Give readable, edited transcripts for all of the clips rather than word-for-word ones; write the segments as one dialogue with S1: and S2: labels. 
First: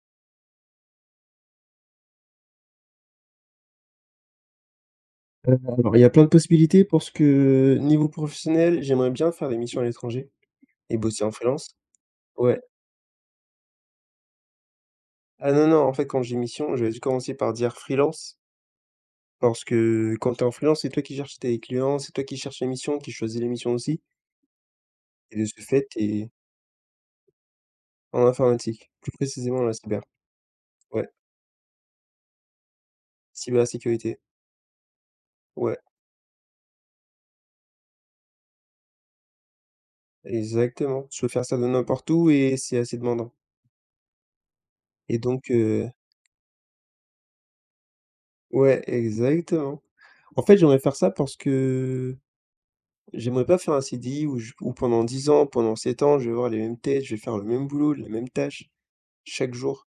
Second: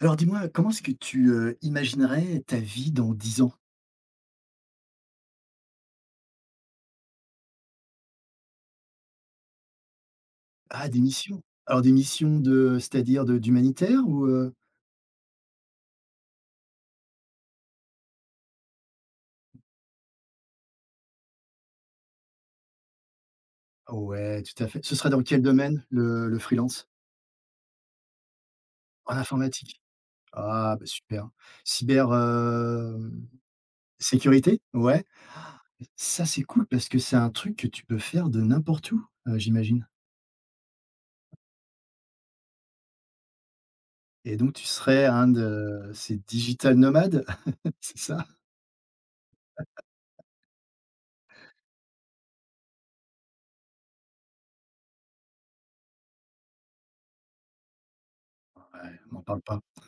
S1: Alors dis-moi, comment est-ce que tu, imaginerais ta vie dans 10 ans?
S2: Alors, il y a plein de possibilités parce que niveau professionnel, j'aimerais bien faire des missions à l'étranger
S1: Ah
S2: et
S1: des
S2: bosser en
S1: missions?
S2: freelance.
S1: Alors des missions
S2: Ouais.
S1: de c'est-à-dire de d'humanitaire ou,
S2: Ah non, non, en fait, quand j'ai mission, j'avais dû commencer par dire freelance parce que quand tu es en freelance, c'est toi qui cherches tes clients, c'est toi qui cherches les missions, qui choisis les missions aussi.
S1: Ouais, tout à fait. Ce serait dans
S2: Et
S1: quel
S2: de ce
S1: domaine
S2: fait,
S1: le
S2: tu
S1: le freelance?
S2: en informatique, plus
S1: En
S2: précisément dans la
S1: informatique?
S2: cyber.
S1: Ah bah
S2: Ouais,
S1: super. Cyber,
S2: cybersécurité.
S1: sécurité? Ouais.
S2: Ouais,
S1: Ça c'est cool parce que c'est un truc que tu peux faire de n'importe où, j'imagine?
S2: exactement. Tu peux faire ça de n'importe où et c'est assez demandant.
S1: Et donc tu serais
S2: Et
S1: un
S2: donc,
S1: de ces digital nomades? C'est ça?
S2: ouais, exactement. En fait, j'aimerais faire ça parce que j'aimerais pas faire un CDI où je où pendant 10 ans, pendant 7 ans, je vais voir les mêmes têtes, je vais faire le même boulot, la même tâche,
S1: Ouais, m'en parle
S2: chaque
S1: pas.
S2: jour.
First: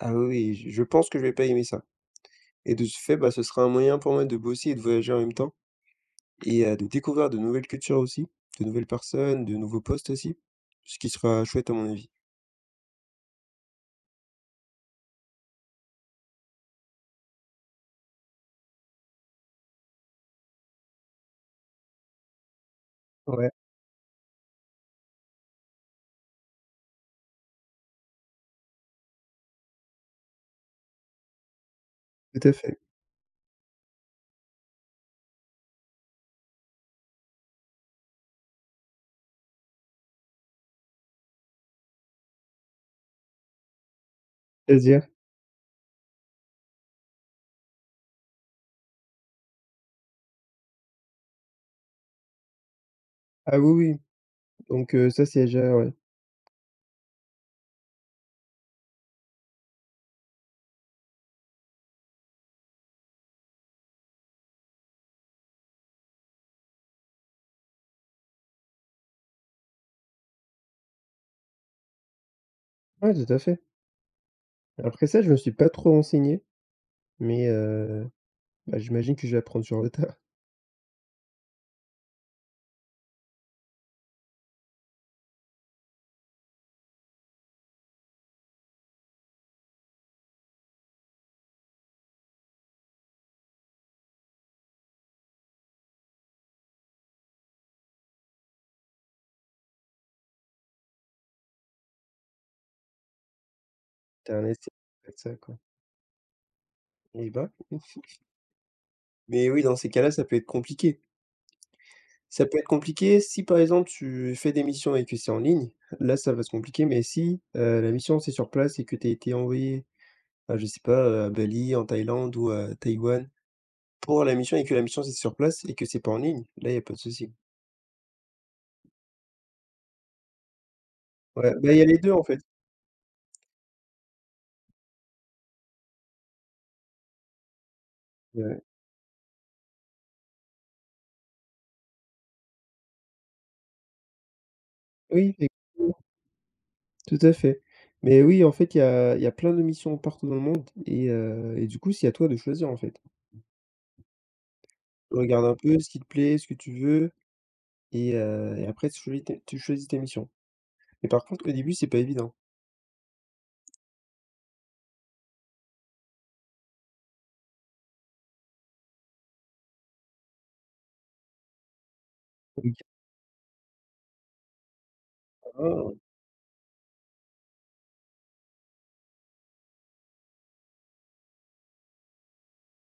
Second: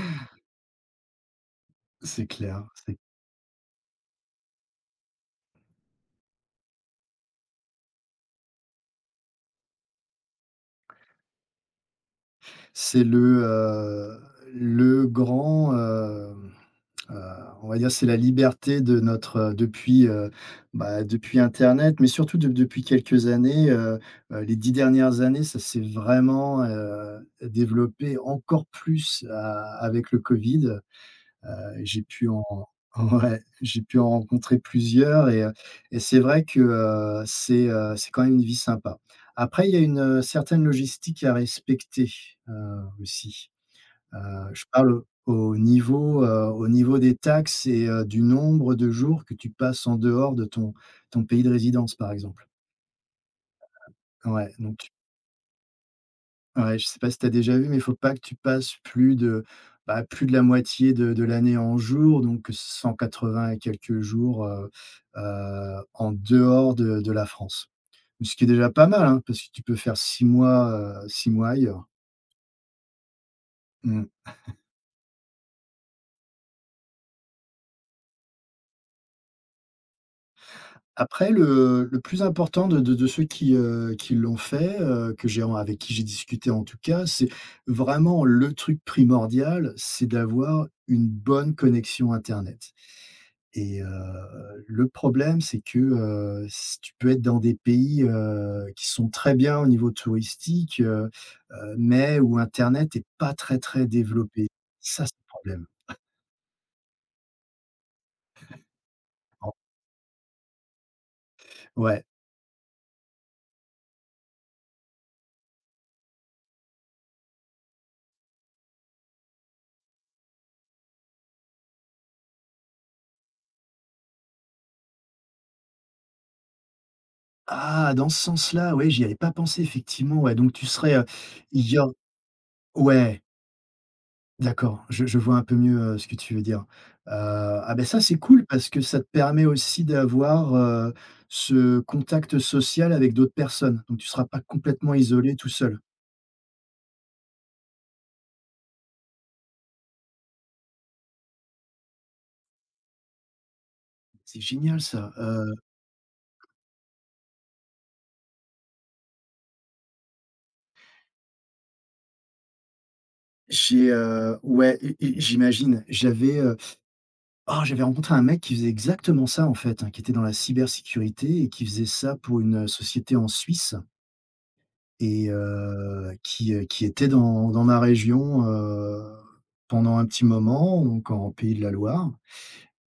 S2: Ah oui, oui, je pense que je vais pas aimer ça.
S1: C'est clair,
S2: Et de ce fait, bah, ce sera un moyen pour moi de bosser et de voyager en même temps et de découvrir de nouvelles cultures aussi, de nouvelles personnes, de nouveaux postes aussi, ce qui sera chouette à mon avis.
S1: c'est le grand, heu, on va dire, c'est la liberté de notre, depuis, bah, depuis internet, mais surtout de depuis quelques
S2: Ouais,
S1: années, les 10 dernières années, ça s'est vraiment, développé encore plus a avec le covid. J'ai pu en
S2: tout à fait.
S1: ouais, j'ai pu en rencontrer plusieurs et c'est vrai que, c'est quand même une vie sympa. Après, il y a une, certaine logistique à respecter, aussi. Je parle
S2: C'est-à-dire?
S1: au niveau des taxes et du nombre de jours que tu passes en dehors de ton pays de résidence, par exemple.
S2: Ah oui, oui,
S1: Ouais, donc
S2: donc ça c'est déjà ouais.
S1: ouais, je sais pas si tu as déjà vu, mais il faut pas que tu passes plus de, bah, plus de la moitié de l'année en jours, donc 180 et quelques jours, en dehors de la France. Ce qui est déjà pas mal, hein, parce que tu peux faire 6 mois, 6 mois ailleurs.
S2: Ouais, tout à fait.
S1: Mmh.
S2: Après ça, je me suis pas trop renseigné, mais bah, j'imagine que je vais apprendre sur le tas.
S1: Après le plus important de ceux qui l'ont fait, que j'ai avec qui j'ai discuté en tout cas, c'est vraiment le truc primordial, c'est d'avoir une bonne connexion internet et, le problème c'est que, s tu peux être dans des pays, qui sont très bien au niveau touristique, mais où internet est pas très, très
S2: Tu un
S1: développé.
S2: essai,
S1: Ça, c'est
S2: faites
S1: le
S2: ça, quoi.
S1: problème.
S2: Eh bah, mais oui, dans ces cas-là, ça peut être compliqué.
S1: Ouais.
S2: Ça peut être compliqué si, par exemple, tu fais des missions et que c'est en ligne, là, ça va se compliquer, mais si, la mission, c'est sur place et que tu as été envoyé, bah, je sais pas, à Bali, en Thaïlande ou à Taïwan pour la mission et que la mission c'est sur place et que c'est pas en ligne, là il y a pas de souci.
S1: Ah dans ce sens-là, ouais, j'y avais pas pensé effectivement, ouais, donc tu serais,
S2: Ouais,
S1: il
S2: bah, il
S1: y
S2: y a
S1: aur
S2: les deux en fait.
S1: ouais, d'accord, je vois un peu mieux, ce que tu veux dire. Ah ben ça, c'est cool
S2: Heu,
S1: parce que ça te permet aussi d'avoir, ce contact social avec d'autres personnes, donc tu seras pas complètement isolé
S2: oui,
S1: tout seul.
S2: exactement, tout à fait. Mais oui, en fait, il y a plein de missions partout dans le monde et et du coup, c'est à toi de choisir en fait.
S1: C'est génial ça,
S2: Tu regardes un peu ce qui te plaît, ce que tu veux et et après tu choisis tes missions. Mais par contre, au début, c'est pas évident.
S1: ouais et j'imagine. J'avais, ah, j'avais rencontré un mec qui faisait exactement ça, en fait, hein, qui était dans la cybersécurité et qui faisait ça pour
S2: Donc
S1: une
S2: il
S1: société en Suisse. Et
S2: y en a un.
S1: qui était dans ma région, pendant un petit moment, donc en Pays de la Loire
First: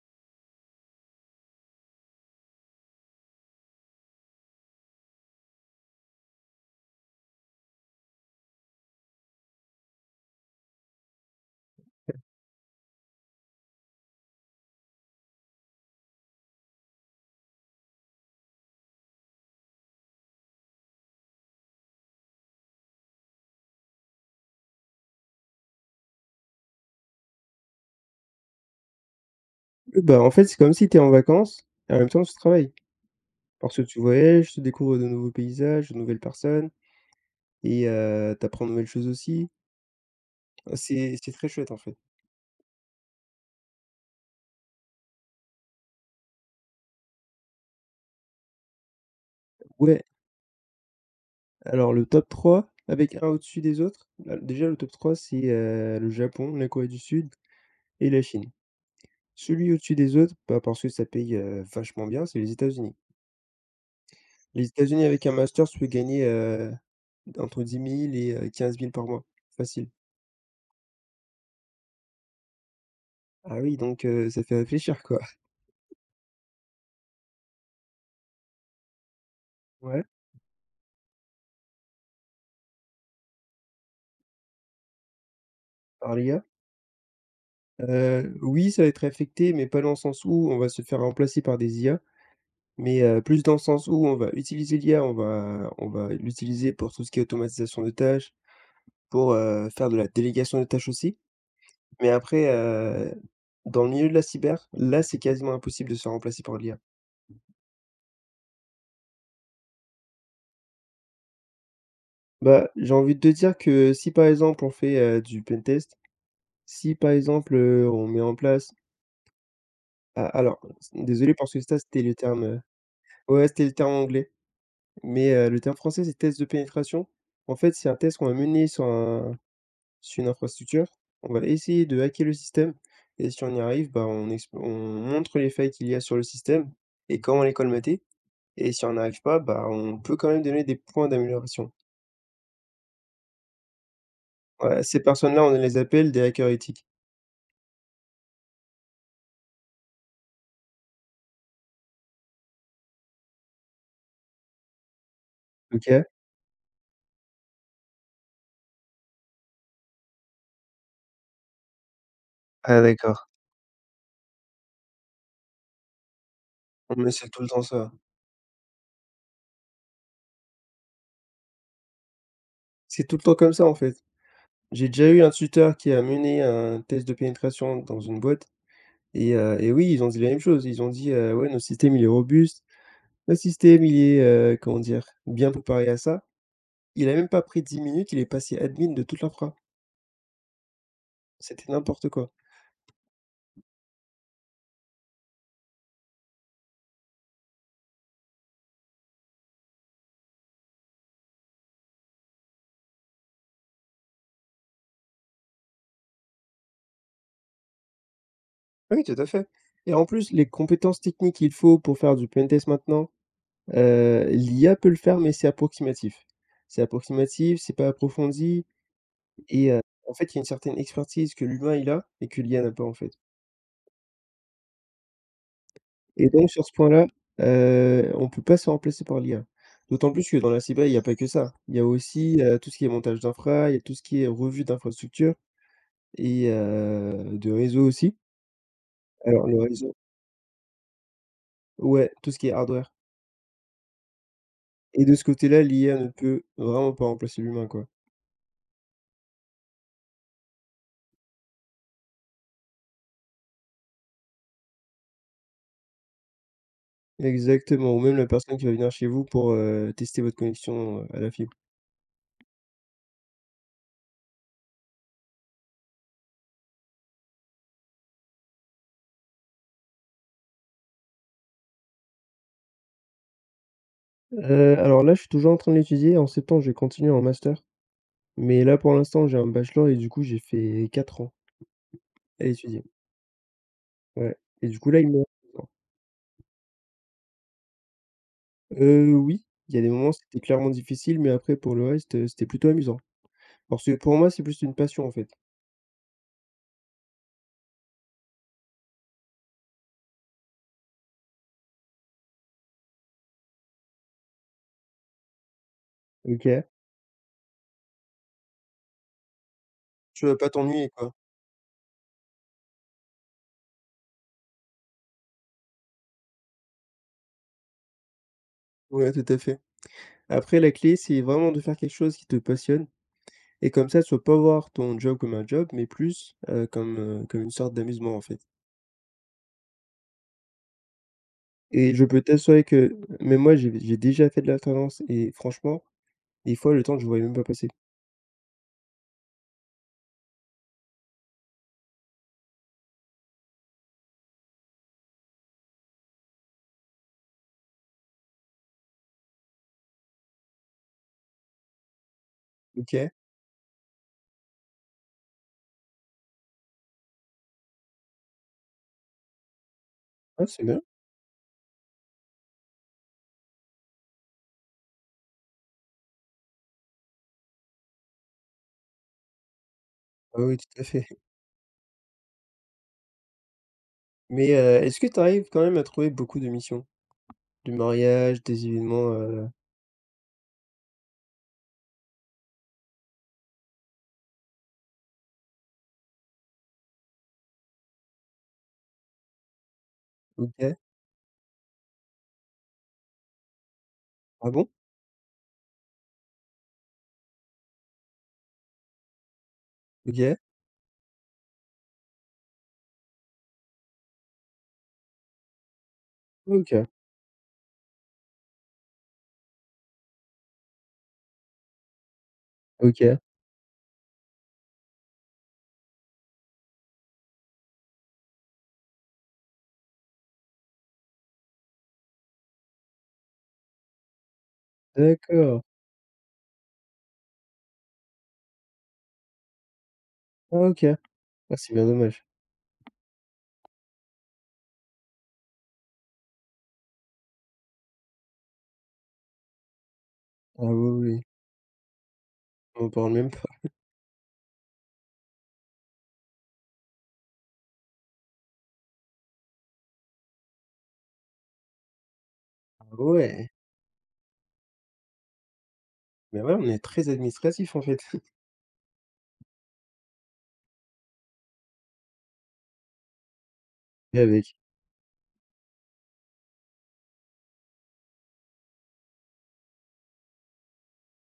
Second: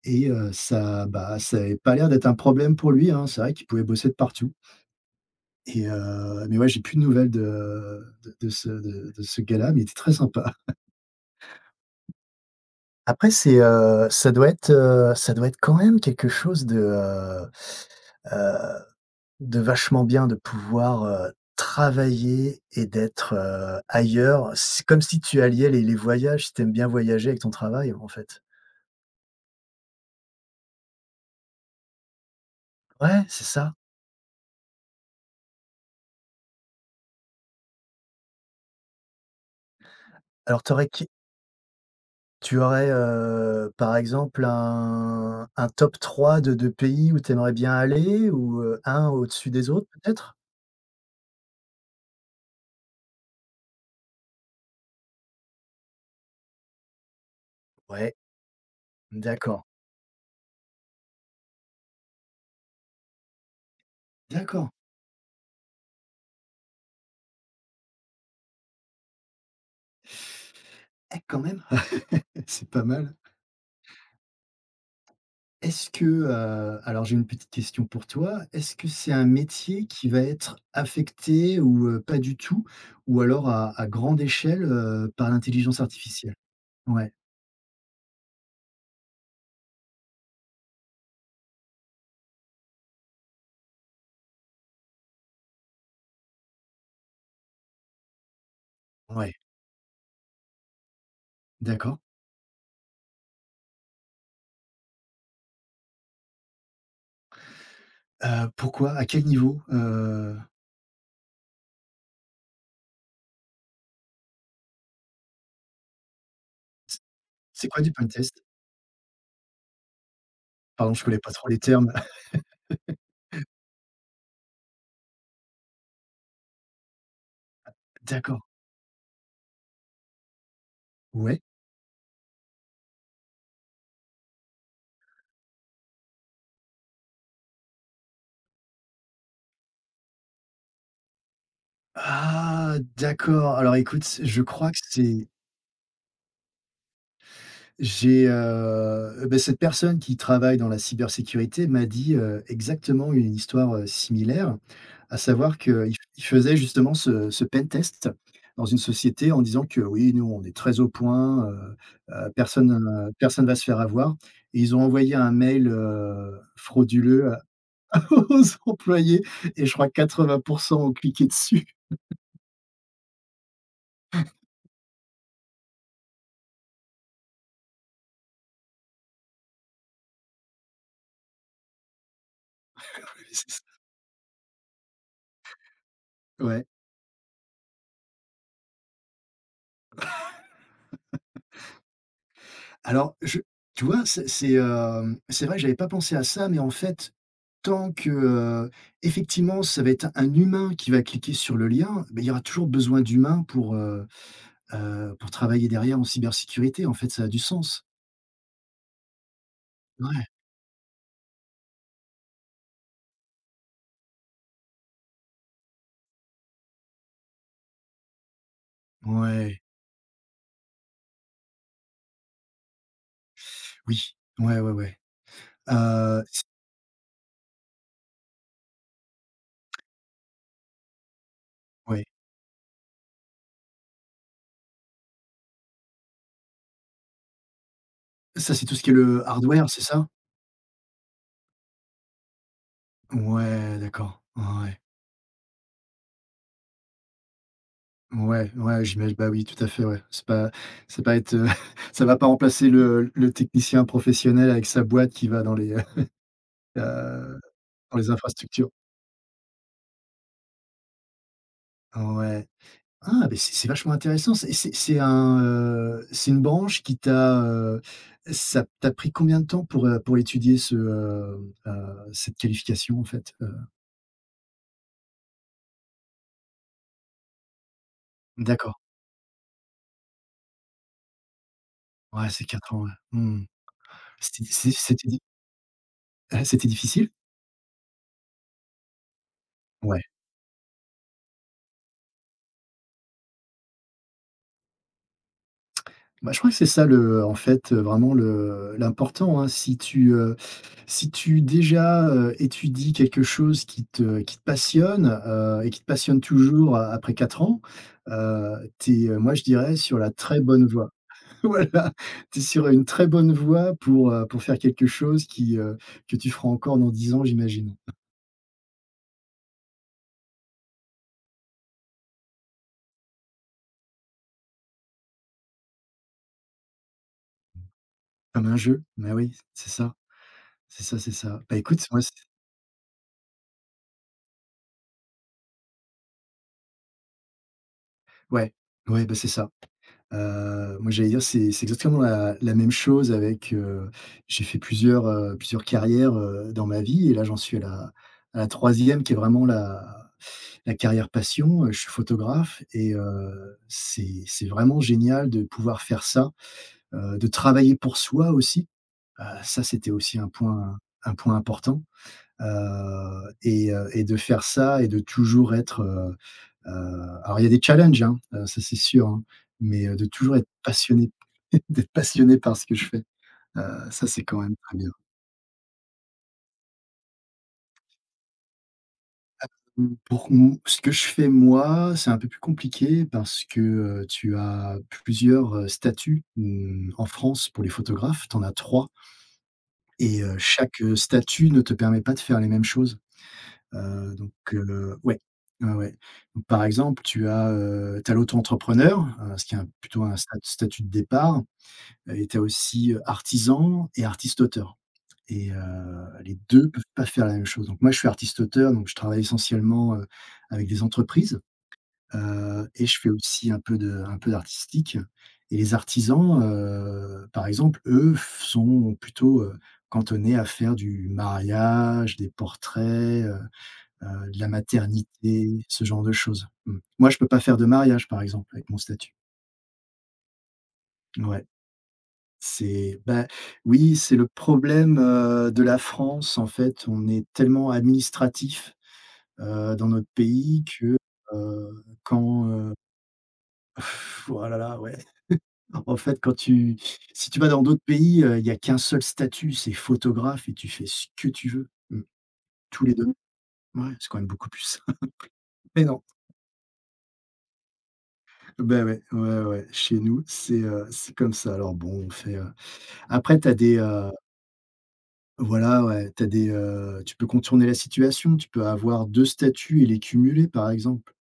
S1: et ça, bah, ça n'avait pas l'air d'être un problème pour lui, hein. C'est vrai qu'il pouvait bosser de partout et, mais ouais, j'ai plus de nouvelles de ce gars-là, mais il était très sympa. Après c'est, ça doit être quand même quelque chose de, heu de vachement bien de pouvoir, travailler et d'être, ailleurs. C'est comme si tu alliais les voyages, si tu aimes bien voyager avec ton travail, en fait.
S2: Oui, bah, en fait, c'est comme si tu es en vacances et en même temps tu travailles.
S1: Ouais, c'est ça.
S2: Parce que tu voyages, tu découvres de nouveaux paysages, de nouvelles personnes et tu apprends de nouvelles choses aussi.
S1: Alors tu aurais qui
S2: C'est très chouette en fait.
S1: tu aurais, par exemple un top 3 de pays où tu aimerais bien aller ou, un au-dessus des autres
S2: Ouais,
S1: peut-être?
S2: alors le top 3 avec un au-dessus des autres, bah, déjà le top 3 c'est, le Japon, la Corée du Sud et
S1: Ouais,
S2: la Chine.
S1: d'accord.
S2: Celui au-dessus des autres, bah, parce que ça paye, vachement bien, c'est les États-Unis. Les
S1: D'accord.
S2: États-Unis avec un master, tu peux gagner, entre 10 000 et 15 000 par mois, facile.
S1: Eh quand même! C'est pas mal.
S2: Ah oui, donc ça fait réfléchir quoi.
S1: Est-ce que, alors j'ai une petite question pour toi. Est-ce que c'est un métier
S2: Ouais,
S1: qui va être affecté ou pas du tout ou alors à grande échelle, par l'intelligence
S2: par
S1: artificielle?
S2: l'IA?
S1: Ouais,
S2: Oui, ça va être affecté, mais pas dans le sens où on va se faire remplacer par des IA, mais plus dans le sens où on va utiliser l'IA, on va l'utiliser pour tout ce qui est automatisation de tâches, pour,
S1: ouais,
S2: faire de la délégation des tâches aussi.
S1: d'accord.
S2: Mais après, dans le milieu de la cyber, là, c'est quasiment impossible de se faire remplacer par l'IA.
S1: Pourquoi? À quel niveau?
S2: Bah, j'ai envie de te dire que si, par exemple, on fait, du pentest, si,
S1: C
S2: par exemple,
S1: c'est quoi du
S2: on met en
S1: pentest?
S2: place
S1: Pardon, je connais pas
S2: désolé
S1: trop
S2: parce
S1: les
S2: que ça,
S1: termes.
S2: c'était le terme, ouais, c'était le terme anglais, mais, le terme français, c'est test de pénétration. En fait, c'est un test qu'on va
S1: D'accord,
S2: mener sur un. C'est une infrastructure, on
S1: ouais.
S2: va essayer de hacker le système et si on y arrive, bah, on montre les failles qu'il y a sur le système et comment les colmater et si on n'y arrive pas, bah, on peut quand même donner des points d'amélioration.
S1: Ah d'accord, alors écoute, je crois que
S2: Voilà, ces
S1: c'est,
S2: personnes-là, on les appelle des hackers éthiques.
S1: beh, cette personne qui travaille dans la cybersécurité m'a dit, exactement une histoire, similaire. À savoir qu'il
S2: OK.
S1: il faisait justement ce pen test dans une société en disant que: «Oui, nous, on est très au point, personne,
S2: Ah d'accord.
S1: va se faire avoir» et ils ont envoyé un mail,
S2: Mais c'est
S1: frauduleux à
S2: tout le temps ça.
S1: aux employés et je crois 80 ont cliqué dessus.
S2: C'est tout le temps comme ça, en fait. J'ai déjà eu un tuteur qui a mené un test de pénétration dans une boîte et oui, ils ont dit la même chose. Ils ont dit: Ouais, notre système, il est robuste. Notre
S1: C'est ça.
S2: système, il est, comment dire? Bien préparé à ça».
S1: Ouais.
S2: Il a même pas pris 10 minutes, il est passé admin de toute l'infra. C'était n'importe quoi.
S1: Alors je tu vois, c'est, c'est vrai que j'avais pas pensé à ça, mais en fait, tant que, effectivement, ça va être un humain qui va cliquer sur le lien, beh, il y aura toujours besoin d'humains pour travailler derrière en cybersécurité, en fait, ça a du sens.
S2: Oui, tout à fait et en
S1: Ouais,
S2: plus, les compétences techniques qu'il faut pour faire du pentest maintenant, l'IA peut le faire, mais c'est approximatif. C'est approximatif, c'est pas approfondi.
S1: ouais,
S2: Et en fait, il y a une certaine expertise que l'humain il a et que l'IA n'a pas, en fait.
S1: oui, ouais, ouais, ouais.
S2: Et
S1: C
S2: donc sur ce point-là, on peut pas se remplacer par l'IA. D'autant plus que dans la cyber, il y a pas que ça. Il y a
S1: ouais.
S2: aussi, tout ce qui est montage d'infra, il y a tout ce qui est revue d'infrastructure et de réseau aussi.
S1: Ça, c'est tout ce qui est le
S2: Alors le
S1: hardware, c'est
S2: réseau
S1: ça?
S2: ouais, tout ce qui est hardware.
S1: Ouais, d'accord. Ouais,
S2: Et de ce côté-là, l'IA ne peut vraiment pas remplacer l'humain, quoi.
S1: ouais, ouais, j'imagi bah, oui, tout à fait, ouais. C'est pas être, ça va pas remplacer le technicien professionnel avec sa boîte qui va dans les, heu,
S2: Exactement,
S1: dans
S2: ou
S1: les
S2: même la personne qui
S1: infrastructures.
S2: va venir chez vous pour, tester votre connexion, à la fibre.
S1: Ouais. Ah, beh, c'est vachement intéressant. C'est un, c'est une branche qui t'a, ça t'a pris combien de temps pour étudier ce, cette qualification en fait?
S2: Alors là, je suis toujours en train de l'étudier. En septembre, je vais continuer en master. Mais
S1: D'accord.
S2: là, pour l'instant, j'ai un bachelor et du coup, j'ai fait 4 ans
S1: Ouais, c'est
S2: à
S1: 4 ans,
S2: étudier.
S1: ouais. Mmh.
S2: Ouais
S1: C'était
S2: et
S1: c'est
S2: du coup, là,
S1: c'était
S2: il me
S1: di
S2: reste 2 ans.
S1: c'était difficile?
S2: Oui, il y a des
S1: Ouais.
S2: moments, c'était clairement difficile, mais après pour le reste, c'était plutôt amusant. Parce que pour moi, c'est plus une passion, en fait.
S1: Bah, je crois que c'est ça le en fait, vraiment le l'important, hein. Si tu déjà, étudies quelque chose qui te passionne, et qui te passionne
S2: OK.
S1: toujours a après 4 ans, tu es, moi je dirais sur la
S2: Tu vas
S1: très
S2: pas
S1: bonne voie.
S2: t'ennuyer, quoi.
S1: Voilà, tu es sur une très bonne voie pour faire quelque chose qui, que tu feras encore dans 10 ans, j'imagine.
S2: Ouais, tout à fait. Après la clé, c'est vraiment de faire quelque chose qui te passionne et comme ça, tu vas pas voir ton job comme un job, mais plus, comme, comme une sorte d'amusement, en fait
S1: Comme un jeu, mais oui, c'est ça, c'est ça, c'est ça. Bah, écoute,
S2: et
S1: moi,
S2: je
S1: c
S2: peux t'assurer que mais moi, j'ai déjà fait de l'alternance et franchement, des fois, le temps, je le voyais même pas passer.
S1: ouais, ouais, bah, c'est ça. Moi, j'allais dire, c'est exactement la même chose avec, j'ai fait plusieurs, plusieurs carrières, dans ma vie et là, j'en suis à la 3e qui est vraiment la carrière passion. Je suis photographe et
S2: OK.
S1: c'est vraiment génial de pouvoir faire ça, de travailler pour soi aussi. Ça, c'était aussi un
S2: Ah, c'est bien.
S1: point important. Et de faire ça et de toujours être, heu, alors il y a des challenges, hein, ça c'est sûr, hein, mais de toujours
S2: Ah
S1: être
S2: oui, tout à fait.
S1: passionné, d'être passionné par ce que je fais. Heu, ça c'est quand
S2: Mais,
S1: même très bien.
S2: est-ce que tu arrives quand même à trouver beaucoup de missions? Du mariage, des événements,
S1: Mmh, pour m ce que je fais moi, c'est un peu plus compliqué parce que, tu as plusieurs, statuts, mmh, en France pour les photographes, tu en as 3 et
S2: OK.
S1: chaque, statut ne te permet pas de faire les mêmes choses. Donc
S2: Ah bon?
S1: ouais, ouais, ouais. Donc par exemple, tu as, tu l'auto-entrepreneur, ce qui est un plutôt un
S2: OK.
S1: statut de départ et tu as aussi, artisan et artiste-auteur et, les 2 peuvent
S2: OK.
S1: pas faire la même chose. Donc moi, je suis artiste-auteur, donc je travaille essentiellement, avec des entreprises, et je fais
S2: OK.
S1: aussi un peu d'artistique et les artisans, par exemple, eux, f sont plutôt, cantonnés à faire du mariage, des portraits, de la
S2: D'accord.
S1: maternité, ce genre de choses. Mmh. Moi, je peux pas faire de mariage, par exemple, avec mon statut.
S2: Ah OK. Ah,
S1: Ouais,
S2: c'est bien dommage.
S1: c'est, bah, oui, c'est le problème, de la France, en fait. On est tellement administratif, dans notre pays
S2: Ah oui,
S1: que,
S2: oui,
S1: heu, quand, heu
S2: on parle même pas.
S1: oh là là, ouais. En fait, quand tu si tu vas dans d'autres pays, il n'y a qu'un seul statut, c'est photographe et tu fais ce que tu veux. Mmh.
S2: Ah
S1: Tous les 2.
S2: ouais!
S1: Ouais, c'est quand même beaucoup plus simple. Mais non.
S2: Mais ouais, on est très administratif, en fait,
S1: Ben ouais, ouais, ouais, chez nous, c'est comme ça. Alors bon, on fait, après t'as des, heu
S2: et avec.
S1: voilà, ouais, t'as des, tu peux contourner la situation, tu peux avoir 2 statuts et les cumuler, par exemple.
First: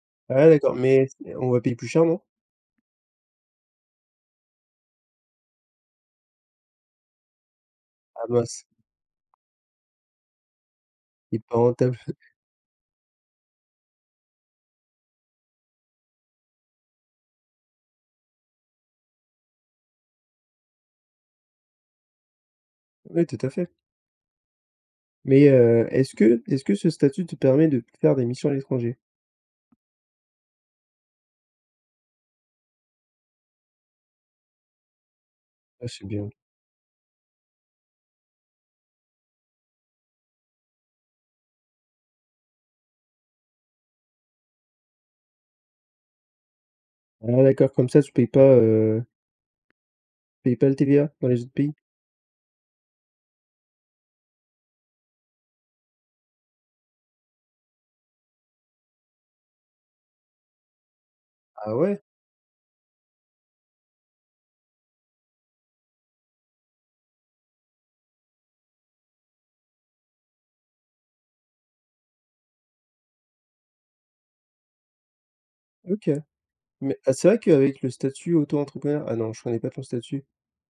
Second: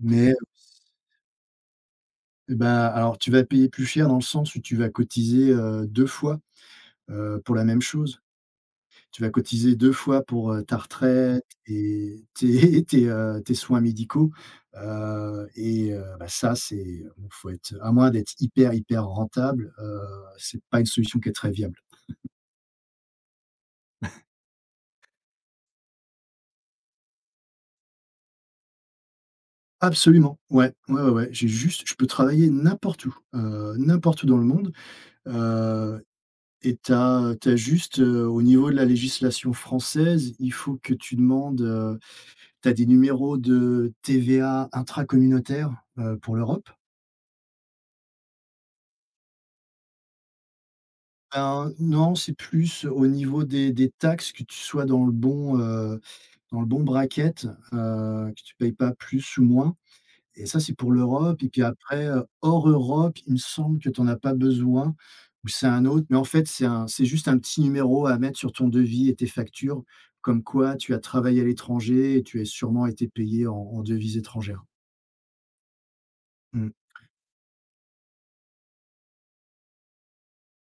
S1: Mais,
S2: Ah d'accord, mais on va payer plus cher, non?
S1: bah, alors tu vas payer plus cher dans le sens où tu vas cotiser, 2 fois, pour la même chose.
S2: Ah mince,
S1: Tu vas cotiser 2 fois pour, ta
S2: il
S1: retraite
S2: est pas rentable.
S1: et tes tes soins médicaux, et bah, ça, c'est bon, faut être à moins d'être hyper, hyper rentable, c'est pas une solution qui est très viable.
S2: Oui, tout à fait. Mais, est-ce que ce statut te permet de faire des missions à l'étranger?
S1: Absolument, ouais, ouais, ouais, ouais. J'ai juste je peux travailler n'importe où dans le monde,
S2: Ah,
S1: heu
S2: c'est bien.
S1: et tu as, juste, au niveau de la législation française, il faut que tu demandes, tu as des numéros de TVA intracommunautaire, pour l'Europe.
S2: Ah d'accord, comme ça, tu payes pas le TVA dans les autres
S1: Ben,
S2: pays?
S1: non, c'est plus au niveau des taxes que tu sois dans le bon bracket, que tu payes pas plus ou moins et ça, c'est pour l'Europe et puis
S2: Ah ouais?
S1: après, hors Europe, il me semble que tu en as pas besoin ou c'est un autre, mais en fait, c'est juste un petit numéro à mettre sur ton devis et tes factures, comme quoi tu as travaillé à l'étranger et tu as sûrement été payé en devises étrangères.
S2: OK.
S1: Mmh,
S2: Mais ah, c'est vrai qu'avec le statut auto-entrepreneur ah non, je connais pas ton statut.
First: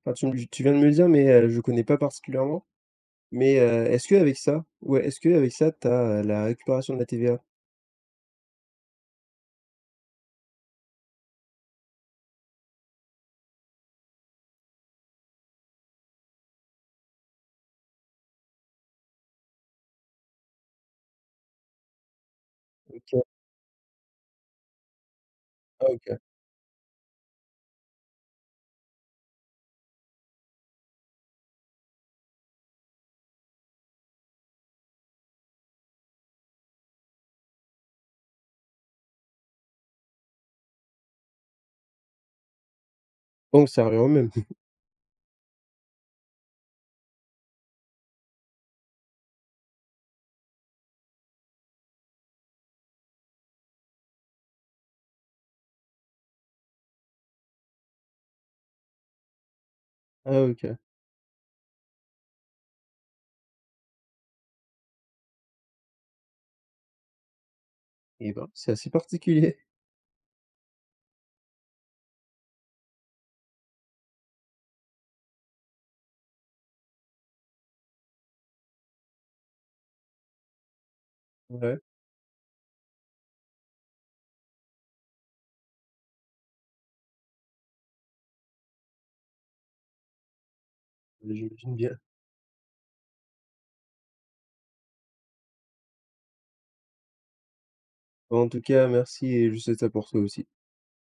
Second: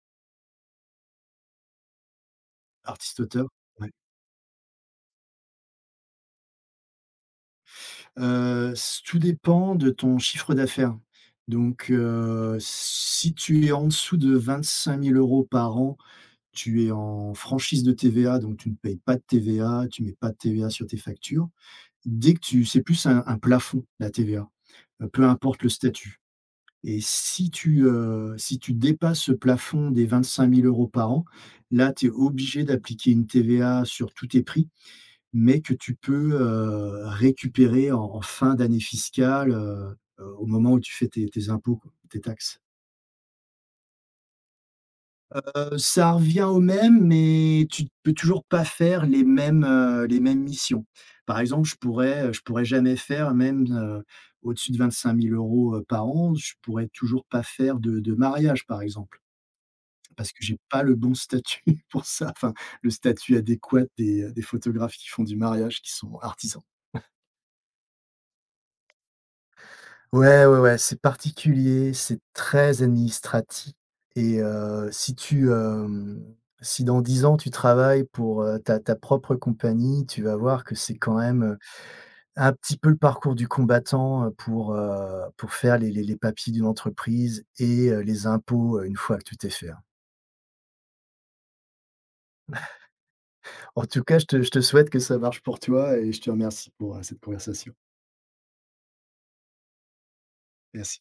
S2: Enfin, tu viens de me le dire, mais je connais pas particulièrement.
S1: artiste auteur.
S2: Mais
S1: Ouais.
S2: est-ce que avec ça ouais, est-ce que avec ça, t'as as la récupération de la TVA?
S1: S tout dépend de ton chiffre d'affaires. Donc, si tu es en dessous de 25 000 euros par an, tu es en franchise de TVA, donc tu ne payes pas de TVA, tu mets pas de TVA sur tes factures. Dès que tu, c'est plus
S2: OK.
S1: un plafond, la TVA, peu importe le
S2: Ah
S1: statut
S2: OK.
S1: et si tu, si tu dépasses ce plafond des 25 000 euros par an, là, tu es obligé d'appliquer une TVA sur tous tes prix mais que tu peux, récupérer en fin d'année fiscale, au moment où tu fais tes impôts quoi, tes taxes.
S2: Donc ça revient au même.
S1: Ça revient au même, mais tu ne peux toujours pas faire les mêmes missions. Par exemple, je pourrais jamais faire même, au-dessus de 25 000 €, par an, je pourrais toujours pas faire de mariage, par exemple, parce que
S2: Ah
S1: j'ai
S2: OK.
S1: pas le bon statut pour ça, enfin, le statut adéquat des photographes qui font du mariage, qui sont artisans.
S2: Et ben, c'est assez particulier.
S1: Ouais, ouais, ouais, c'est particulier, c'est très administratif et, si dans 10 ans tu travailles pour, ta propre compagnie, tu vas voir que c'est quand même,
S2: Ouais,
S1: un petit peu le parcours du combattant, pour faire les papiers d'une entreprise et, les impôts, une fois que tout est fait, hein.
S2: j'imagine bien.
S1: En tout cas, je te souhaite que ça marche pour toi et je te remercie pour, cette conversation.
S2: En tout cas, merci et je souhaite ça pour toi aussi.
S1: Merci.